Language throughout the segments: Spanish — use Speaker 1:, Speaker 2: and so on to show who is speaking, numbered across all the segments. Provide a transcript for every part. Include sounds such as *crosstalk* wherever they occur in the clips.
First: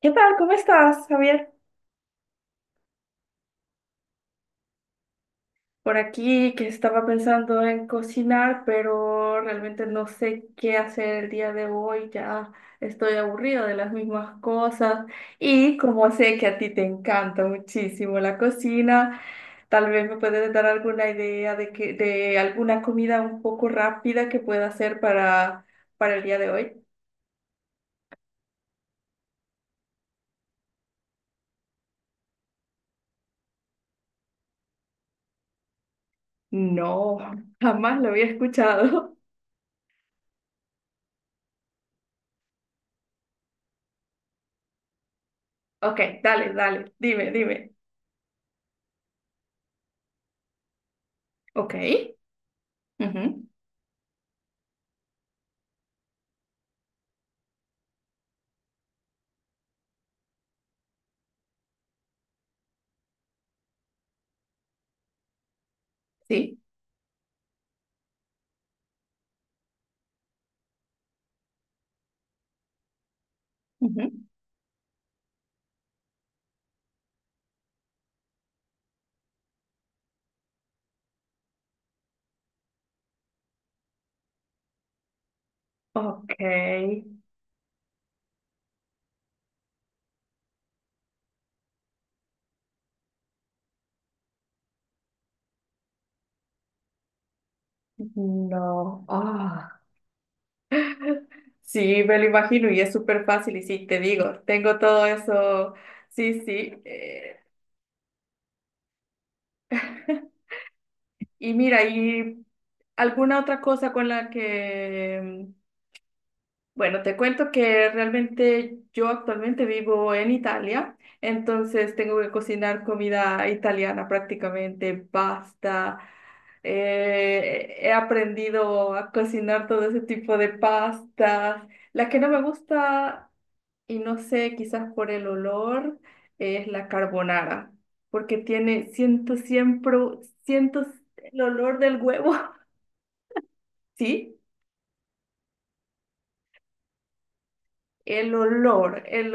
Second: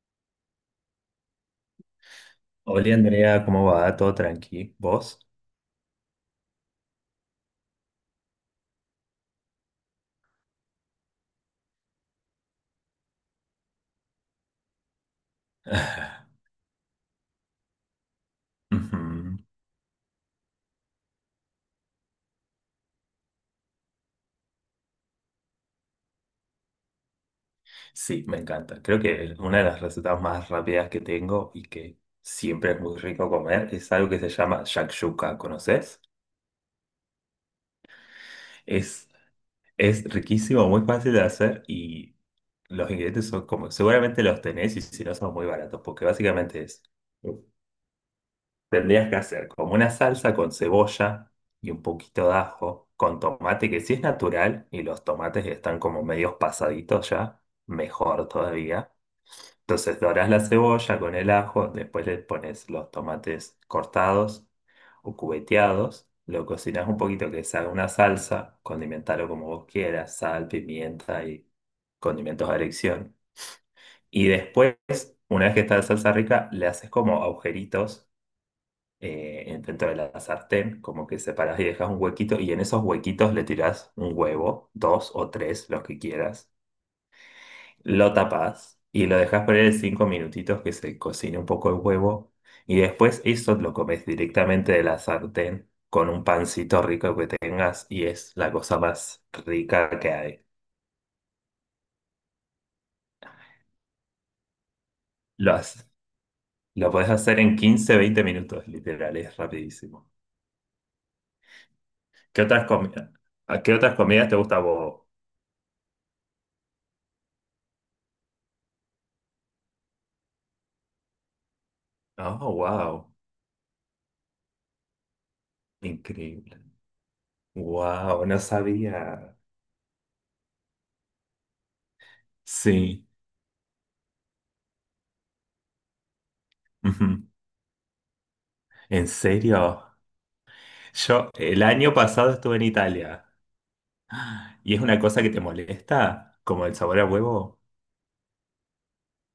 Speaker 1: ¿Qué tal? ¿Cómo estás, Javier?
Speaker 2: Hola Andrea, ¿cómo va? ¿Todo tranqui? ¿Vos?
Speaker 1: Por aquí que estaba pensando en cocinar, pero realmente no sé qué hacer el día de hoy. Ya estoy aburrido de las mismas cosas. Y como sé que
Speaker 2: *laughs*
Speaker 1: a ti te encanta muchísimo la cocina,
Speaker 2: Ujú.
Speaker 1: tal vez me puedes dar alguna idea de alguna comida un poco rápida que pueda hacer para el día de hoy.
Speaker 2: Sí, me encanta. Creo que es una de las recetas más rápidas que tengo y que siempre es muy rico comer es algo que se llama shakshuka, ¿conoces?
Speaker 1: No, *laughs* jamás lo había
Speaker 2: Es,
Speaker 1: escuchado. *laughs*
Speaker 2: es riquísimo, muy fácil de hacer y los ingredientes son como, seguramente los tenés y si no son muy baratos,
Speaker 1: Ok,
Speaker 2: porque
Speaker 1: dale,
Speaker 2: básicamente es.
Speaker 1: dale, dime.
Speaker 2: Tendrías que hacer como una salsa con cebolla y
Speaker 1: Ok,
Speaker 2: un poquito de ajo, con
Speaker 1: ujú,
Speaker 2: tomate que sí es natural y los tomates que están como medios pasaditos ya, mejor todavía. Entonces dorás la cebolla con el ajo, después le pones los tomates cortados o cubeteados, lo
Speaker 1: sí.
Speaker 2: cocinas un poquito que se haga una salsa, condimentalo como vos quieras, sal, pimienta y condimentos a elección.
Speaker 1: Ujú.
Speaker 2: Y después, una vez que está la salsa rica, le haces como agujeritos dentro de la sartén, como que separás y dejas un huequito y en esos huequitos le tirás un huevo, dos o tres, los que
Speaker 1: Ok,
Speaker 2: quieras, lo tapás y lo dejas poner 5 minutitos que se cocine un poco el huevo y después eso lo comes directamente de la sartén con un pancito rico que tengas y es la cosa
Speaker 1: no.
Speaker 2: más
Speaker 1: Ah,
Speaker 2: rica que hay.
Speaker 1: sí, me lo imagino y es súper fácil y sí, te digo, tengo todo
Speaker 2: Lo
Speaker 1: eso.
Speaker 2: haces.
Speaker 1: Sí, sí.
Speaker 2: Lo podés hacer en 15 20 minutos, literal, es rapidísimo.
Speaker 1: *laughs* Y mira,
Speaker 2: ¿Qué
Speaker 1: ¿
Speaker 2: otras comidas,
Speaker 1: alguna otra
Speaker 2: ¿A qué
Speaker 1: cosa
Speaker 2: otras
Speaker 1: con
Speaker 2: comidas
Speaker 1: la
Speaker 2: te gusta a vos?
Speaker 1: que... Bueno, te cuento que realmente yo actualmente vivo en Italia, entonces tengo que
Speaker 2: Oh,
Speaker 1: cocinar
Speaker 2: wow,
Speaker 1: comida italiana prácticamente, pasta.
Speaker 2: increíble.
Speaker 1: He
Speaker 2: Wow, no
Speaker 1: aprendido a
Speaker 2: sabía.
Speaker 1: cocinar todo ese tipo de pastas. La que no me
Speaker 2: Sí.
Speaker 1: gusta, y no sé, quizás por el olor, es la
Speaker 2: Ujú.
Speaker 1: carbonara, porque tiene,
Speaker 2: ¿En
Speaker 1: siento
Speaker 2: serio?
Speaker 1: siempre, siento
Speaker 2: Yo
Speaker 1: el
Speaker 2: el
Speaker 1: olor
Speaker 2: año
Speaker 1: del huevo,
Speaker 2: pasado estuve en Italia
Speaker 1: *laughs* ¿sí?
Speaker 2: y es una cosa que te molesta, como el sabor a huevo,
Speaker 1: El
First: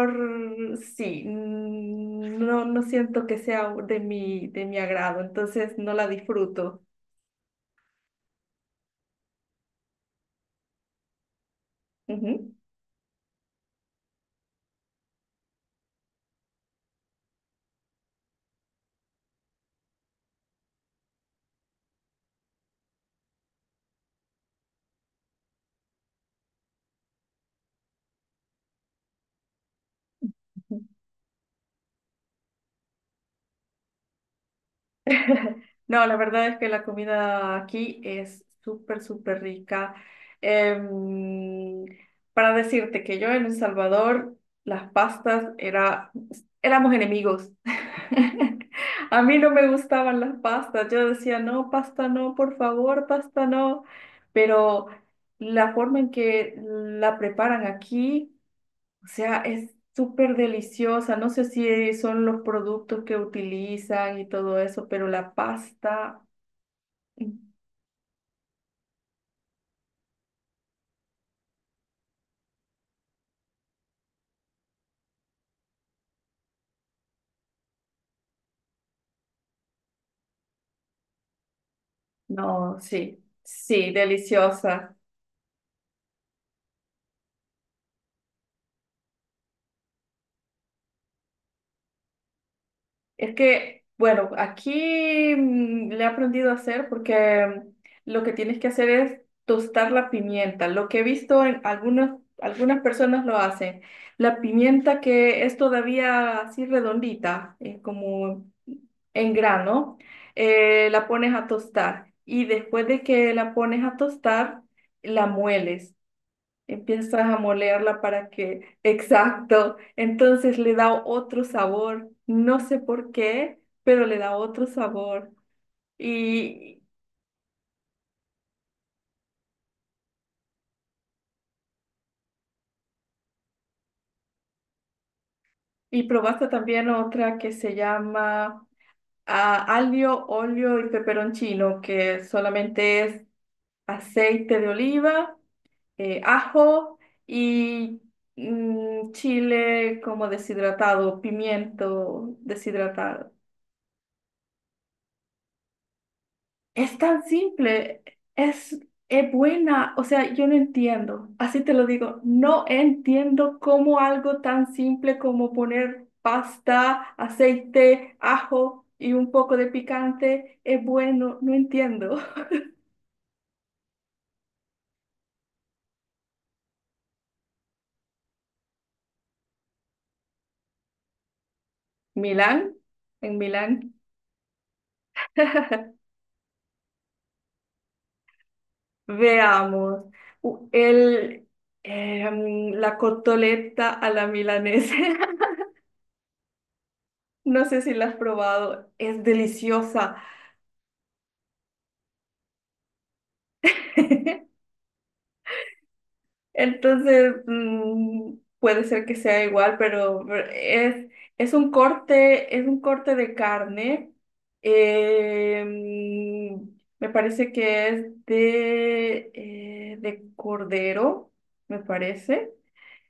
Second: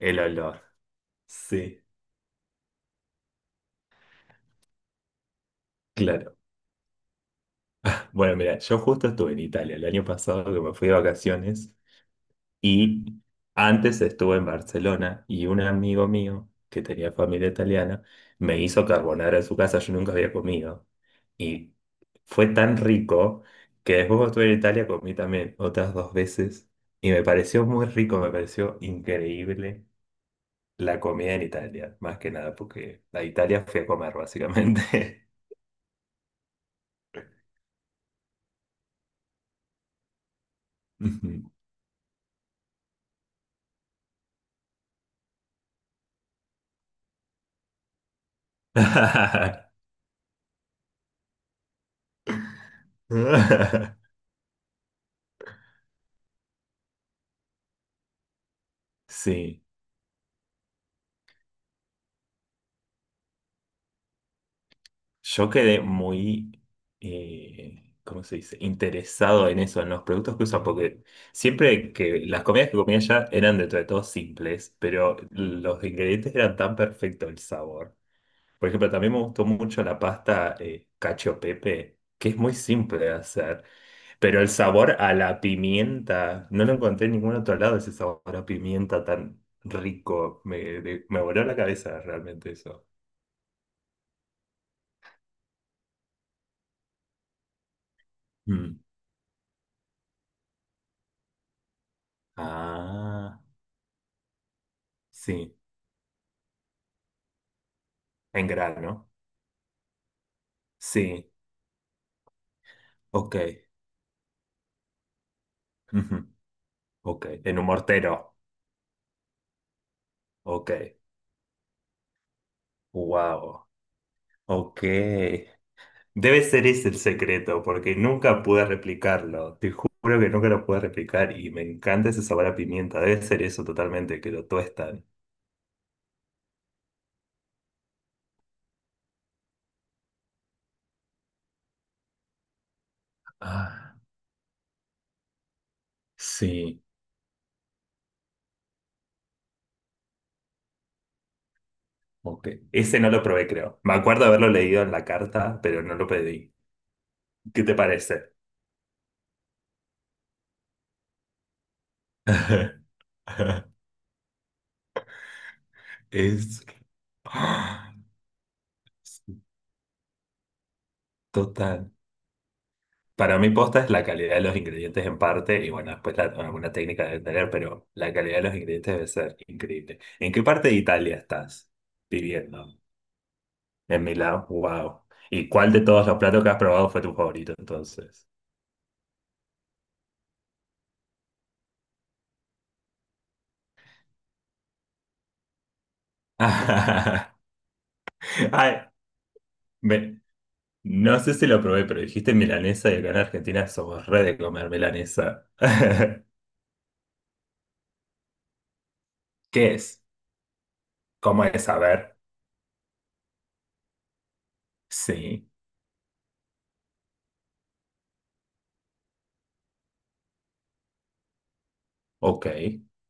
Speaker 2: el olor.
Speaker 1: sí,
Speaker 2: Sí,
Speaker 1: no, no siento que sea de mi agrado, entonces no la
Speaker 2: claro.
Speaker 1: disfruto.
Speaker 2: Bueno, mira, yo justo estuve en Italia el año pasado que me fui de vacaciones.
Speaker 1: Ujú.
Speaker 2: Y antes estuve en Barcelona y un amigo mío que tenía familia italiana me hizo carbonara en su casa, yo nunca había comido. Y fue tan rico que después cuando estuve en Italia comí también otras dos veces y me pareció muy rico, me pareció increíble la comida en Italia, más que nada porque a Italia fui a comer básicamente.
Speaker 1: *laughs* No, la verdad es que la comida aquí es súper, súper rica.
Speaker 2: *laughs* Ujú.
Speaker 1: Em, para decirte que yo en El Salvador, las pastas era, éramos enemigos. *laughs* A mí no me gustaban las pastas. Yo decía, no, pasta no, por favor, pasta no.
Speaker 2: *laughs*
Speaker 1: Pero la forma en que la preparan aquí, o sea,
Speaker 2: Sí.
Speaker 1: es súper deliciosa. No sé si son los productos que utilizan y todo eso, pero la
Speaker 2: Yo quedé
Speaker 1: pasta,
Speaker 2: muy,
Speaker 1: mm,
Speaker 2: ¿cómo se dice? Interesado en eso, en los productos que usan, porque siempre que las comidas que comía allá eran dentro de todo simples, pero los ingredientes eran tan perfectos, el sabor. Por ejemplo, también me gustó mucho la pasta cacio pepe, que es muy
Speaker 1: no,
Speaker 2: simple de
Speaker 1: sí,
Speaker 2: hacer,
Speaker 1: sí,
Speaker 2: pero el
Speaker 1: deliciosa.
Speaker 2: sabor a la pimienta, no lo encontré en ningún otro lado, ese sabor a pimienta tan rico. Me voló la cabeza realmente eso.
Speaker 1: Es que, bueno, aquí le he aprendido a hacer porque lo que tienes que
Speaker 2: Mm.
Speaker 1: hacer es tostar la pimienta. Lo que he visto en algunas personas lo
Speaker 2: Ah,
Speaker 1: hacen. La pimienta que
Speaker 2: sí.
Speaker 1: es todavía así redondita, como
Speaker 2: En grano.
Speaker 1: en grano, la
Speaker 2: Sí,
Speaker 1: pones a tostar y después de que
Speaker 2: ok.
Speaker 1: la pones a tostar, la mueles.
Speaker 2: Ujú,
Speaker 1: Empiezas
Speaker 2: ok.
Speaker 1: a
Speaker 2: En un
Speaker 1: molerla para
Speaker 2: mortero.
Speaker 1: que, exacto, entonces
Speaker 2: Ok.
Speaker 1: le da otro sabor, no sé por qué,
Speaker 2: Wow.
Speaker 1: pero le da otro sabor.
Speaker 2: Ok. Debe ser
Speaker 1: Y,
Speaker 2: ese el secreto, porque nunca pude replicarlo. Te juro que nunca lo pude replicar y me encanta ese sabor a pimienta. Debe ser eso totalmente, que lo tuestan.
Speaker 1: y probaste también otra que se llama aglio, olio y peperoncino, que solamente es
Speaker 2: Ah,
Speaker 1: aceite de oliva,
Speaker 2: sí.
Speaker 1: ajo y chile como deshidratado, pimiento
Speaker 2: Ok. Ese no lo
Speaker 1: deshidratado.
Speaker 2: probé, creo. Me acuerdo haberlo leído en la carta, pero no lo pedí.
Speaker 1: Es tan
Speaker 2: ¿Qué te
Speaker 1: simple,
Speaker 2: parece?
Speaker 1: es, es buena, o sea, yo no entiendo, así te lo digo, no
Speaker 2: *laughs*
Speaker 1: entiendo cómo algo tan simple como poner
Speaker 2: Es...
Speaker 1: pasta,
Speaker 2: *gasps*
Speaker 1: aceite, ajo y un poco de picante es bueno, no
Speaker 2: Total.
Speaker 1: entiendo.
Speaker 2: Para mí posta es la calidad de los ingredientes en parte, y bueno, después bueno, alguna técnica debe tener, pero la calidad de los ingredientes debe ser increíble. ¿En qué parte de Italia estás
Speaker 1: *laughs* Milán,
Speaker 2: viviendo?
Speaker 1: en Milán,
Speaker 2: En Milán, wow. ¿Y cuál de
Speaker 1: *laughs*
Speaker 2: todos los platos que has probado fue tu favorito entonces?
Speaker 1: veamos, u- el, la cotoleta a la milanesa, *laughs*
Speaker 2: *laughs*
Speaker 1: no sé si la has probado,
Speaker 2: Ay,
Speaker 1: es
Speaker 2: me-
Speaker 1: deliciosa.
Speaker 2: no sé si lo probé, pero dijiste milanesa y acá en Argentina somos re de
Speaker 1: *laughs*
Speaker 2: comer milanesa. *laughs*
Speaker 1: Entonces, puede ser que sea
Speaker 2: ¿Qué
Speaker 1: igual,
Speaker 2: es?
Speaker 1: pero es,
Speaker 2: ¿Cómo es? A ver.
Speaker 1: es un corte de carne.
Speaker 2: Sí,
Speaker 1: eh, mm, Me parece que es de cordero, me
Speaker 2: ok.
Speaker 1: parece.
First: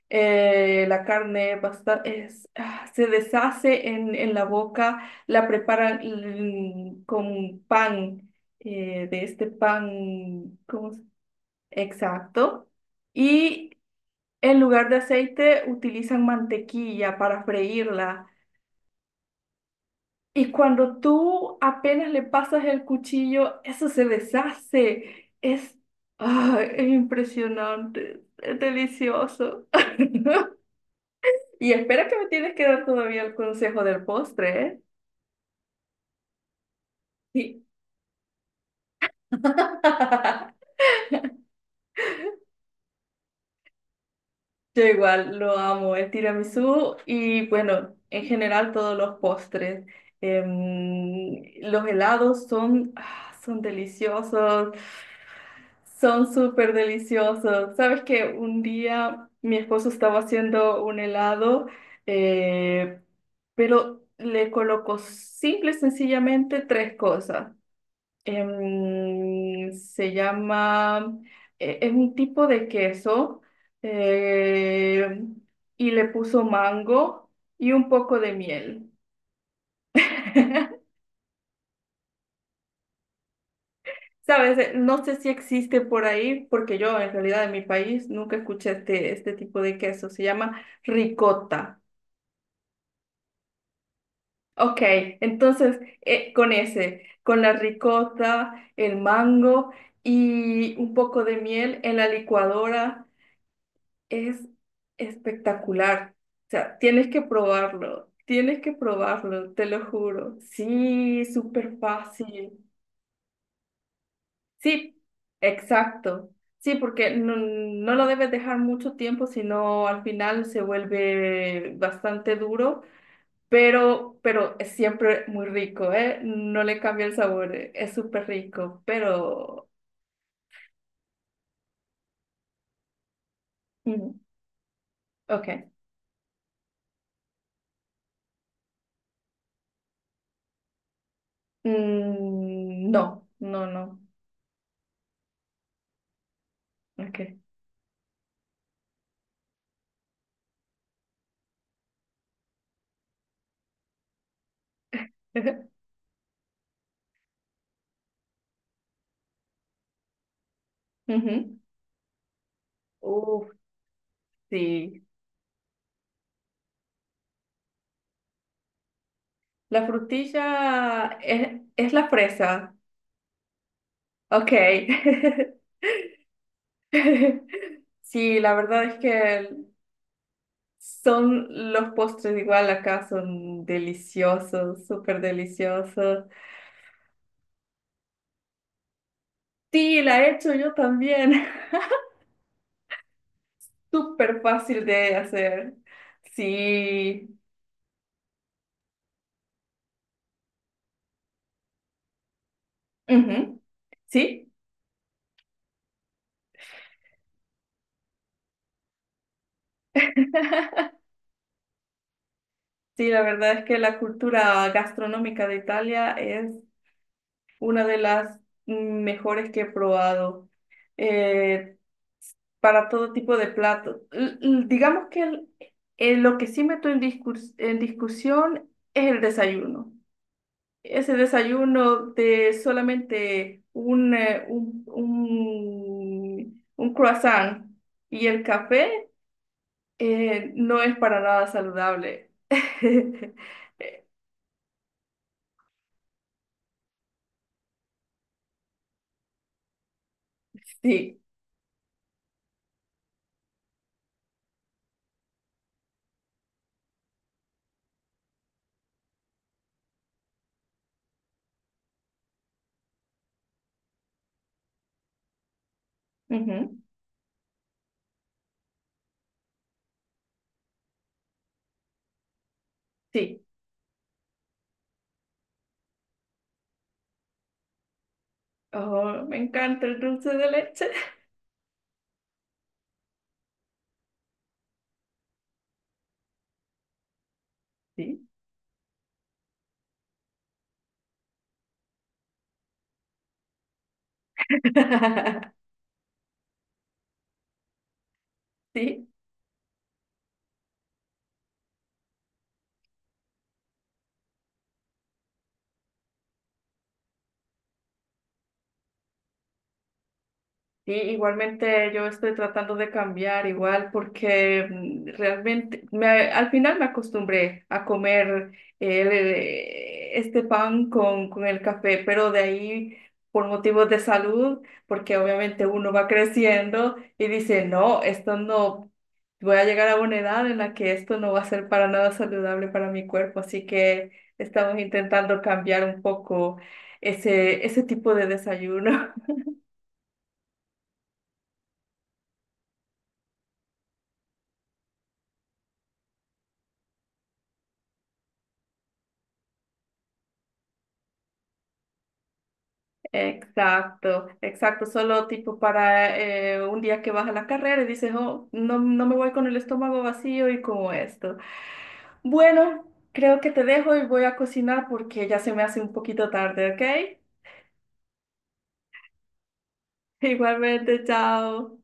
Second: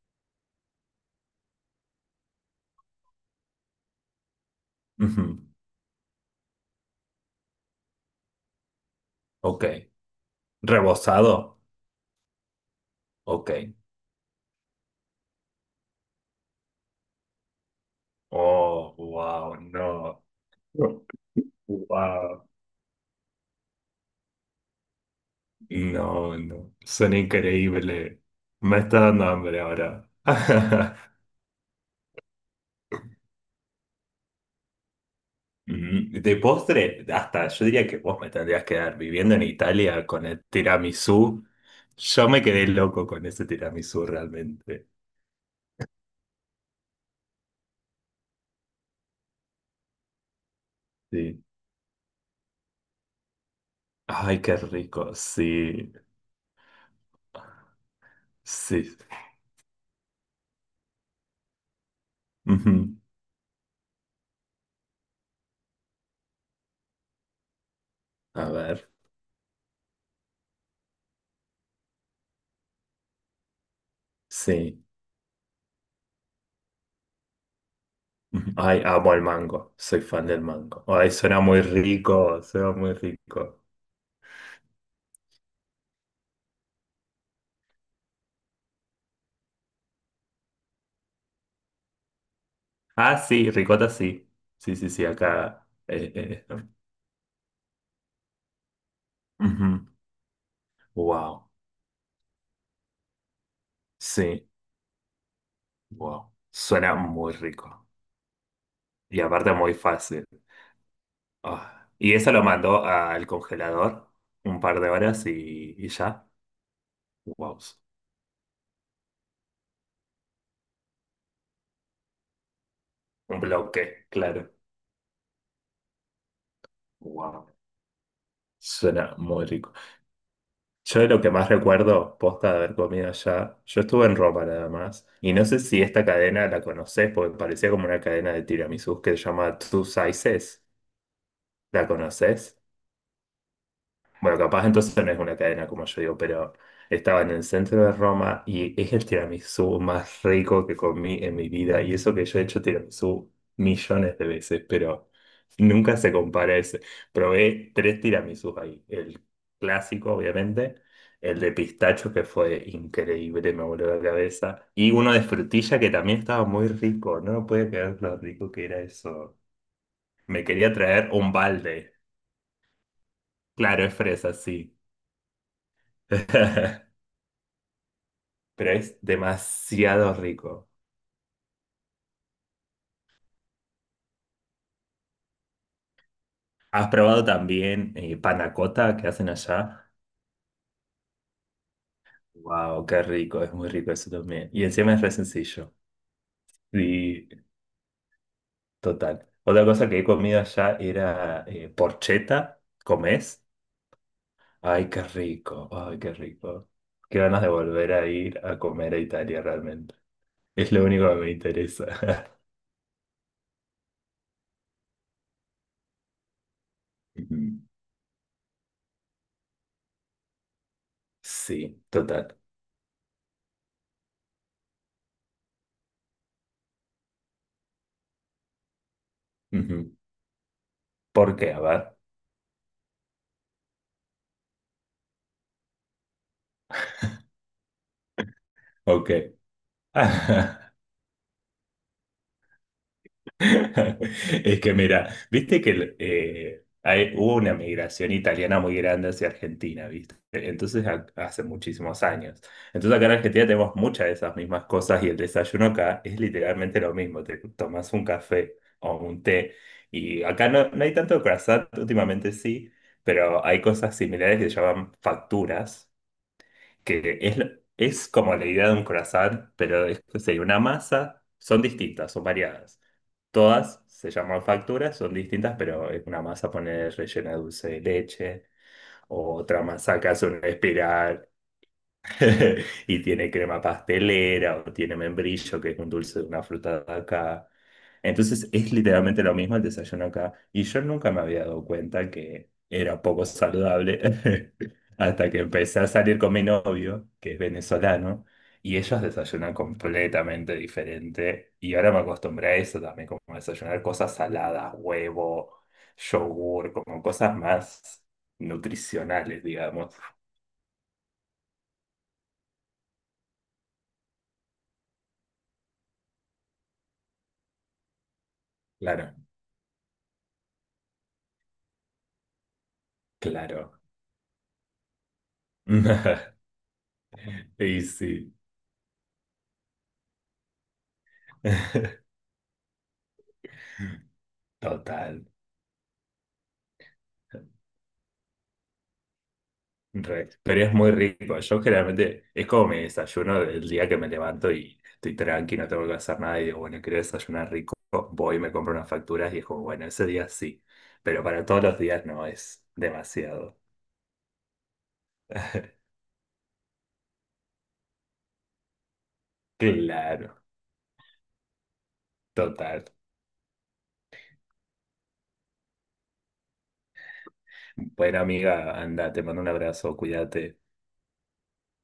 Speaker 1: La carne es, ah, se deshace en la boca,
Speaker 2: Ujú,
Speaker 1: la preparan con pan, de este
Speaker 2: ok.
Speaker 1: pan, ¿cómo se-
Speaker 2: ¿Rebozado?
Speaker 1: Exacto.
Speaker 2: Ok.
Speaker 1: Y en lugar de aceite utilizan mantequilla para freírla.
Speaker 2: Oh, wow, no.
Speaker 1: Y cuando tú apenas le
Speaker 2: Wow,
Speaker 1: pasas el cuchillo, eso se deshace. Es,
Speaker 2: no,
Speaker 1: ah,
Speaker 2: no.
Speaker 1: es
Speaker 2: Suena increíble.
Speaker 1: impresionante, es
Speaker 2: Me está dando hambre
Speaker 1: delicioso.
Speaker 2: ahora.
Speaker 1: *laughs*
Speaker 2: *laughs*
Speaker 1: Y espera que me tienes que dar todavía el consejo del postre, ¿eh?
Speaker 2: De postre, hasta
Speaker 1: Sí.
Speaker 2: yo diría que vos me tendrías que dar viviendo en Italia con el
Speaker 1: *laughs*
Speaker 2: tiramisú. Yo me quedé loco con ese tiramisú
Speaker 1: Yo
Speaker 2: realmente.
Speaker 1: igual lo amo, el tiramisú y bueno, en general todos los postres.
Speaker 2: Sí.
Speaker 1: Los helados son, ah, son
Speaker 2: Ay, qué
Speaker 1: deliciosos.
Speaker 2: rico. Sí.
Speaker 1: Son súper deliciosos. Sabes que un
Speaker 2: Sí.
Speaker 1: día mi esposo estaba haciendo un helado,
Speaker 2: Ujú.
Speaker 1: eh, pero le colocó simple y sencillamente 3 cosas.
Speaker 2: A ver.
Speaker 1: Se llama, es un tipo de queso,
Speaker 2: Sí.
Speaker 1: eh, y le puso mango y un poco de
Speaker 2: Ujú. Ay,
Speaker 1: miel.
Speaker 2: amo el mango, soy fan del
Speaker 1: *laughs*
Speaker 2: mango. Ay, suena muy rico, suena muy rico.
Speaker 1: Sabes, eh, no sé si existe por ahí, porque yo en realidad en mi país nunca escuché este tipo de queso. Se llama ricota.
Speaker 2: Ah, sí, ricota sí. Sí,
Speaker 1: Ok,
Speaker 2: sí, sí, acá.
Speaker 1: entonces con ese, con la ricota, el
Speaker 2: Ujú.
Speaker 1: mango y un poco de
Speaker 2: Wow,
Speaker 1: miel en la licuadora es
Speaker 2: sí,
Speaker 1: espectacular.
Speaker 2: wow.
Speaker 1: O sea,
Speaker 2: Suena muy rico.
Speaker 1: tienes que
Speaker 2: Y
Speaker 1: probarlo,
Speaker 2: aparte
Speaker 1: te
Speaker 2: muy
Speaker 1: lo
Speaker 2: fácil.
Speaker 1: juro. Sí, súper
Speaker 2: Ah, y eso lo
Speaker 1: fácil.
Speaker 2: mandó al congelador un par de
Speaker 1: Sí,
Speaker 2: horas y ya.
Speaker 1: exacto. Sí, porque no,
Speaker 2: Wow,
Speaker 1: no lo debes dejar mucho tiempo, sino al final se vuelve bastante duro,
Speaker 2: un bloque, claro.
Speaker 1: pero es siempre muy rico, ¿eh? No le cambia el
Speaker 2: Wow,
Speaker 1: sabor, es súper rico,
Speaker 2: suena muy
Speaker 1: pero...
Speaker 2: rico. Yo de lo que más recuerdo, posta de haber comido allá, yo estuve en
Speaker 1: mm,
Speaker 2: Roma nada más, y no sé
Speaker 1: ok.
Speaker 2: si esta cadena la conoces, porque parecía como una cadena de tiramisús que se llama Two Sizes. ¿La conoces?
Speaker 1: Mm, no, no, no.
Speaker 2: Bueno, capaz entonces no es una cadena como yo digo, pero
Speaker 1: Ok.
Speaker 2: estaba en el centro de Roma y es el tiramisú más rico que comí en mi vida. Y eso que yo he hecho tiramisú millones de veces, pero
Speaker 1: *laughs*
Speaker 2: nunca se compara a ese. Probé tres tiramisús ahí. El clásico, obviamente, el de
Speaker 1: Ujú.
Speaker 2: pistacho que fue
Speaker 1: Uf,
Speaker 2: increíble, me voló la cabeza. Y
Speaker 1: sí.
Speaker 2: uno de frutilla que también estaba muy rico. No me podía creer lo rico que era eso.
Speaker 1: La
Speaker 2: Me quería traer
Speaker 1: frutilla
Speaker 2: un
Speaker 1: es
Speaker 2: balde.
Speaker 1: la fresa.
Speaker 2: Claro, es fresa,
Speaker 1: Ok.
Speaker 2: sí.
Speaker 1: *laughs*
Speaker 2: *laughs*
Speaker 1: *laughs* Sí, la
Speaker 2: Pero
Speaker 1: verdad es
Speaker 2: es
Speaker 1: que
Speaker 2: demasiado rico.
Speaker 1: son los postres igual acá, son deliciosos, súper deliciosos.
Speaker 2: ¿Has probado también panna cotta que hacen allá?
Speaker 1: Sí, la he hecho yo también,
Speaker 2: Wow, qué rico, es
Speaker 1: *laughs*
Speaker 2: muy rico eso
Speaker 1: súper
Speaker 2: también. Y
Speaker 1: fácil
Speaker 2: encima es re
Speaker 1: de
Speaker 2: sencillo.
Speaker 1: hacer.
Speaker 2: Y
Speaker 1: Sí,
Speaker 2: total. Otra cosa que he comido allá era porchetta. ¿Comés?
Speaker 1: ujú. Sí,
Speaker 2: Ay, qué rico, ay, qué rico. Qué ganas de volver a ir a comer a Italia realmente. Es lo único que me interesa.
Speaker 1: sí, la verdad es que la cultura gastronómica de Italia es
Speaker 2: *laughs* Ujú.
Speaker 1: una de las mejores que he probado. Eh,
Speaker 2: Sí, total.
Speaker 1: para todo tipo de platos. Digamos que lo que sí meto en discusión es el
Speaker 2: Ujú.
Speaker 1: desayuno. Ese
Speaker 2: ¿Por qué? A ver.
Speaker 1: desayuno de solamente un croissant y el café,
Speaker 2: Ok. *laughs*
Speaker 1: no es para nada saludable. *laughs*
Speaker 2: *laughs* Es que mira, viste que hubo una migración italiana muy grande hacia Argentina, ¿viste? Entonces,
Speaker 1: Sí,
Speaker 2: hace muchísimos años. Entonces, acá en Argentina tenemos muchas de esas mismas cosas y el desayuno acá es literalmente lo mismo. Te tomas un café o un té y acá no, no hay tanto croissant, últimamente sí, pero hay cosas similares que se llaman facturas,
Speaker 1: ujú,
Speaker 2: que es, es como la idea de un croissant, pero sería una masa, son distintas, son variadas.
Speaker 1: sí.
Speaker 2: Todas se llaman facturas, son distintas, pero es una masa poner rellena de dulce de leche,
Speaker 1: Oh,
Speaker 2: o
Speaker 1: me
Speaker 2: otra
Speaker 1: encanta el
Speaker 2: masa que hace
Speaker 1: dulce
Speaker 2: una
Speaker 1: de leche.
Speaker 2: espiral. *laughs* Y tiene crema pastelera o tiene membrillo, que es un dulce de una fruta de acá.
Speaker 1: Sí.
Speaker 2: Entonces es literalmente lo mismo el desayuno acá. Y yo nunca me había dado cuenta que era poco saludable *laughs* hasta que
Speaker 1: *laughs*
Speaker 2: empecé a salir con mi novio, que es venezolano, y ellos
Speaker 1: Sí.
Speaker 2: desayunan completamente diferente. Y ahora me acostumbré a eso también, como a desayunar cosas saladas, huevo, yogur, como cosas más nutricionales, digamos.
Speaker 1: Sí, igualmente yo estoy tratando de cambiar igual porque realmente al final me acostumbré a comer
Speaker 2: Claro,
Speaker 1: este pan con el café, pero de ahí por
Speaker 2: claro.
Speaker 1: motivos de salud, porque obviamente uno va
Speaker 2: *laughs*
Speaker 1: creciendo y dice,
Speaker 2: Y
Speaker 1: no,
Speaker 2: sí,
Speaker 1: esto no, voy a llegar a una edad en la que esto no va a ser para nada
Speaker 2: *laughs*
Speaker 1: saludable para mi cuerpo, así que estamos
Speaker 2: total.
Speaker 1: intentando cambiar un poco ese, ese tipo de desayuno. *laughs*
Speaker 2: Re. Pero es muy rico. Yo generalmente es como mi desayuno del día que me levanto y estoy tranqui, no tengo que hacer nada y digo, bueno, quiero desayunar rico, voy y me compro unas facturas y es como, bueno, ese día sí. Pero para todos los días no es demasiado.
Speaker 1: Exacto, exacto, solo tipo
Speaker 2: *laughs*
Speaker 1: para un día que vas a la carrera y dices, oh, no, no me voy con el estómago
Speaker 2: Claro,
Speaker 1: vacío y como esto.
Speaker 2: total.
Speaker 1: Bueno, creo que te dejo y voy a cocinar porque ya se me hace un poquito tarde, ¿ok?
Speaker 2: Buena amiga, anda, te mando un abrazo,
Speaker 1: *laughs*
Speaker 2: cuídate.
Speaker 1: Igualmente, chao.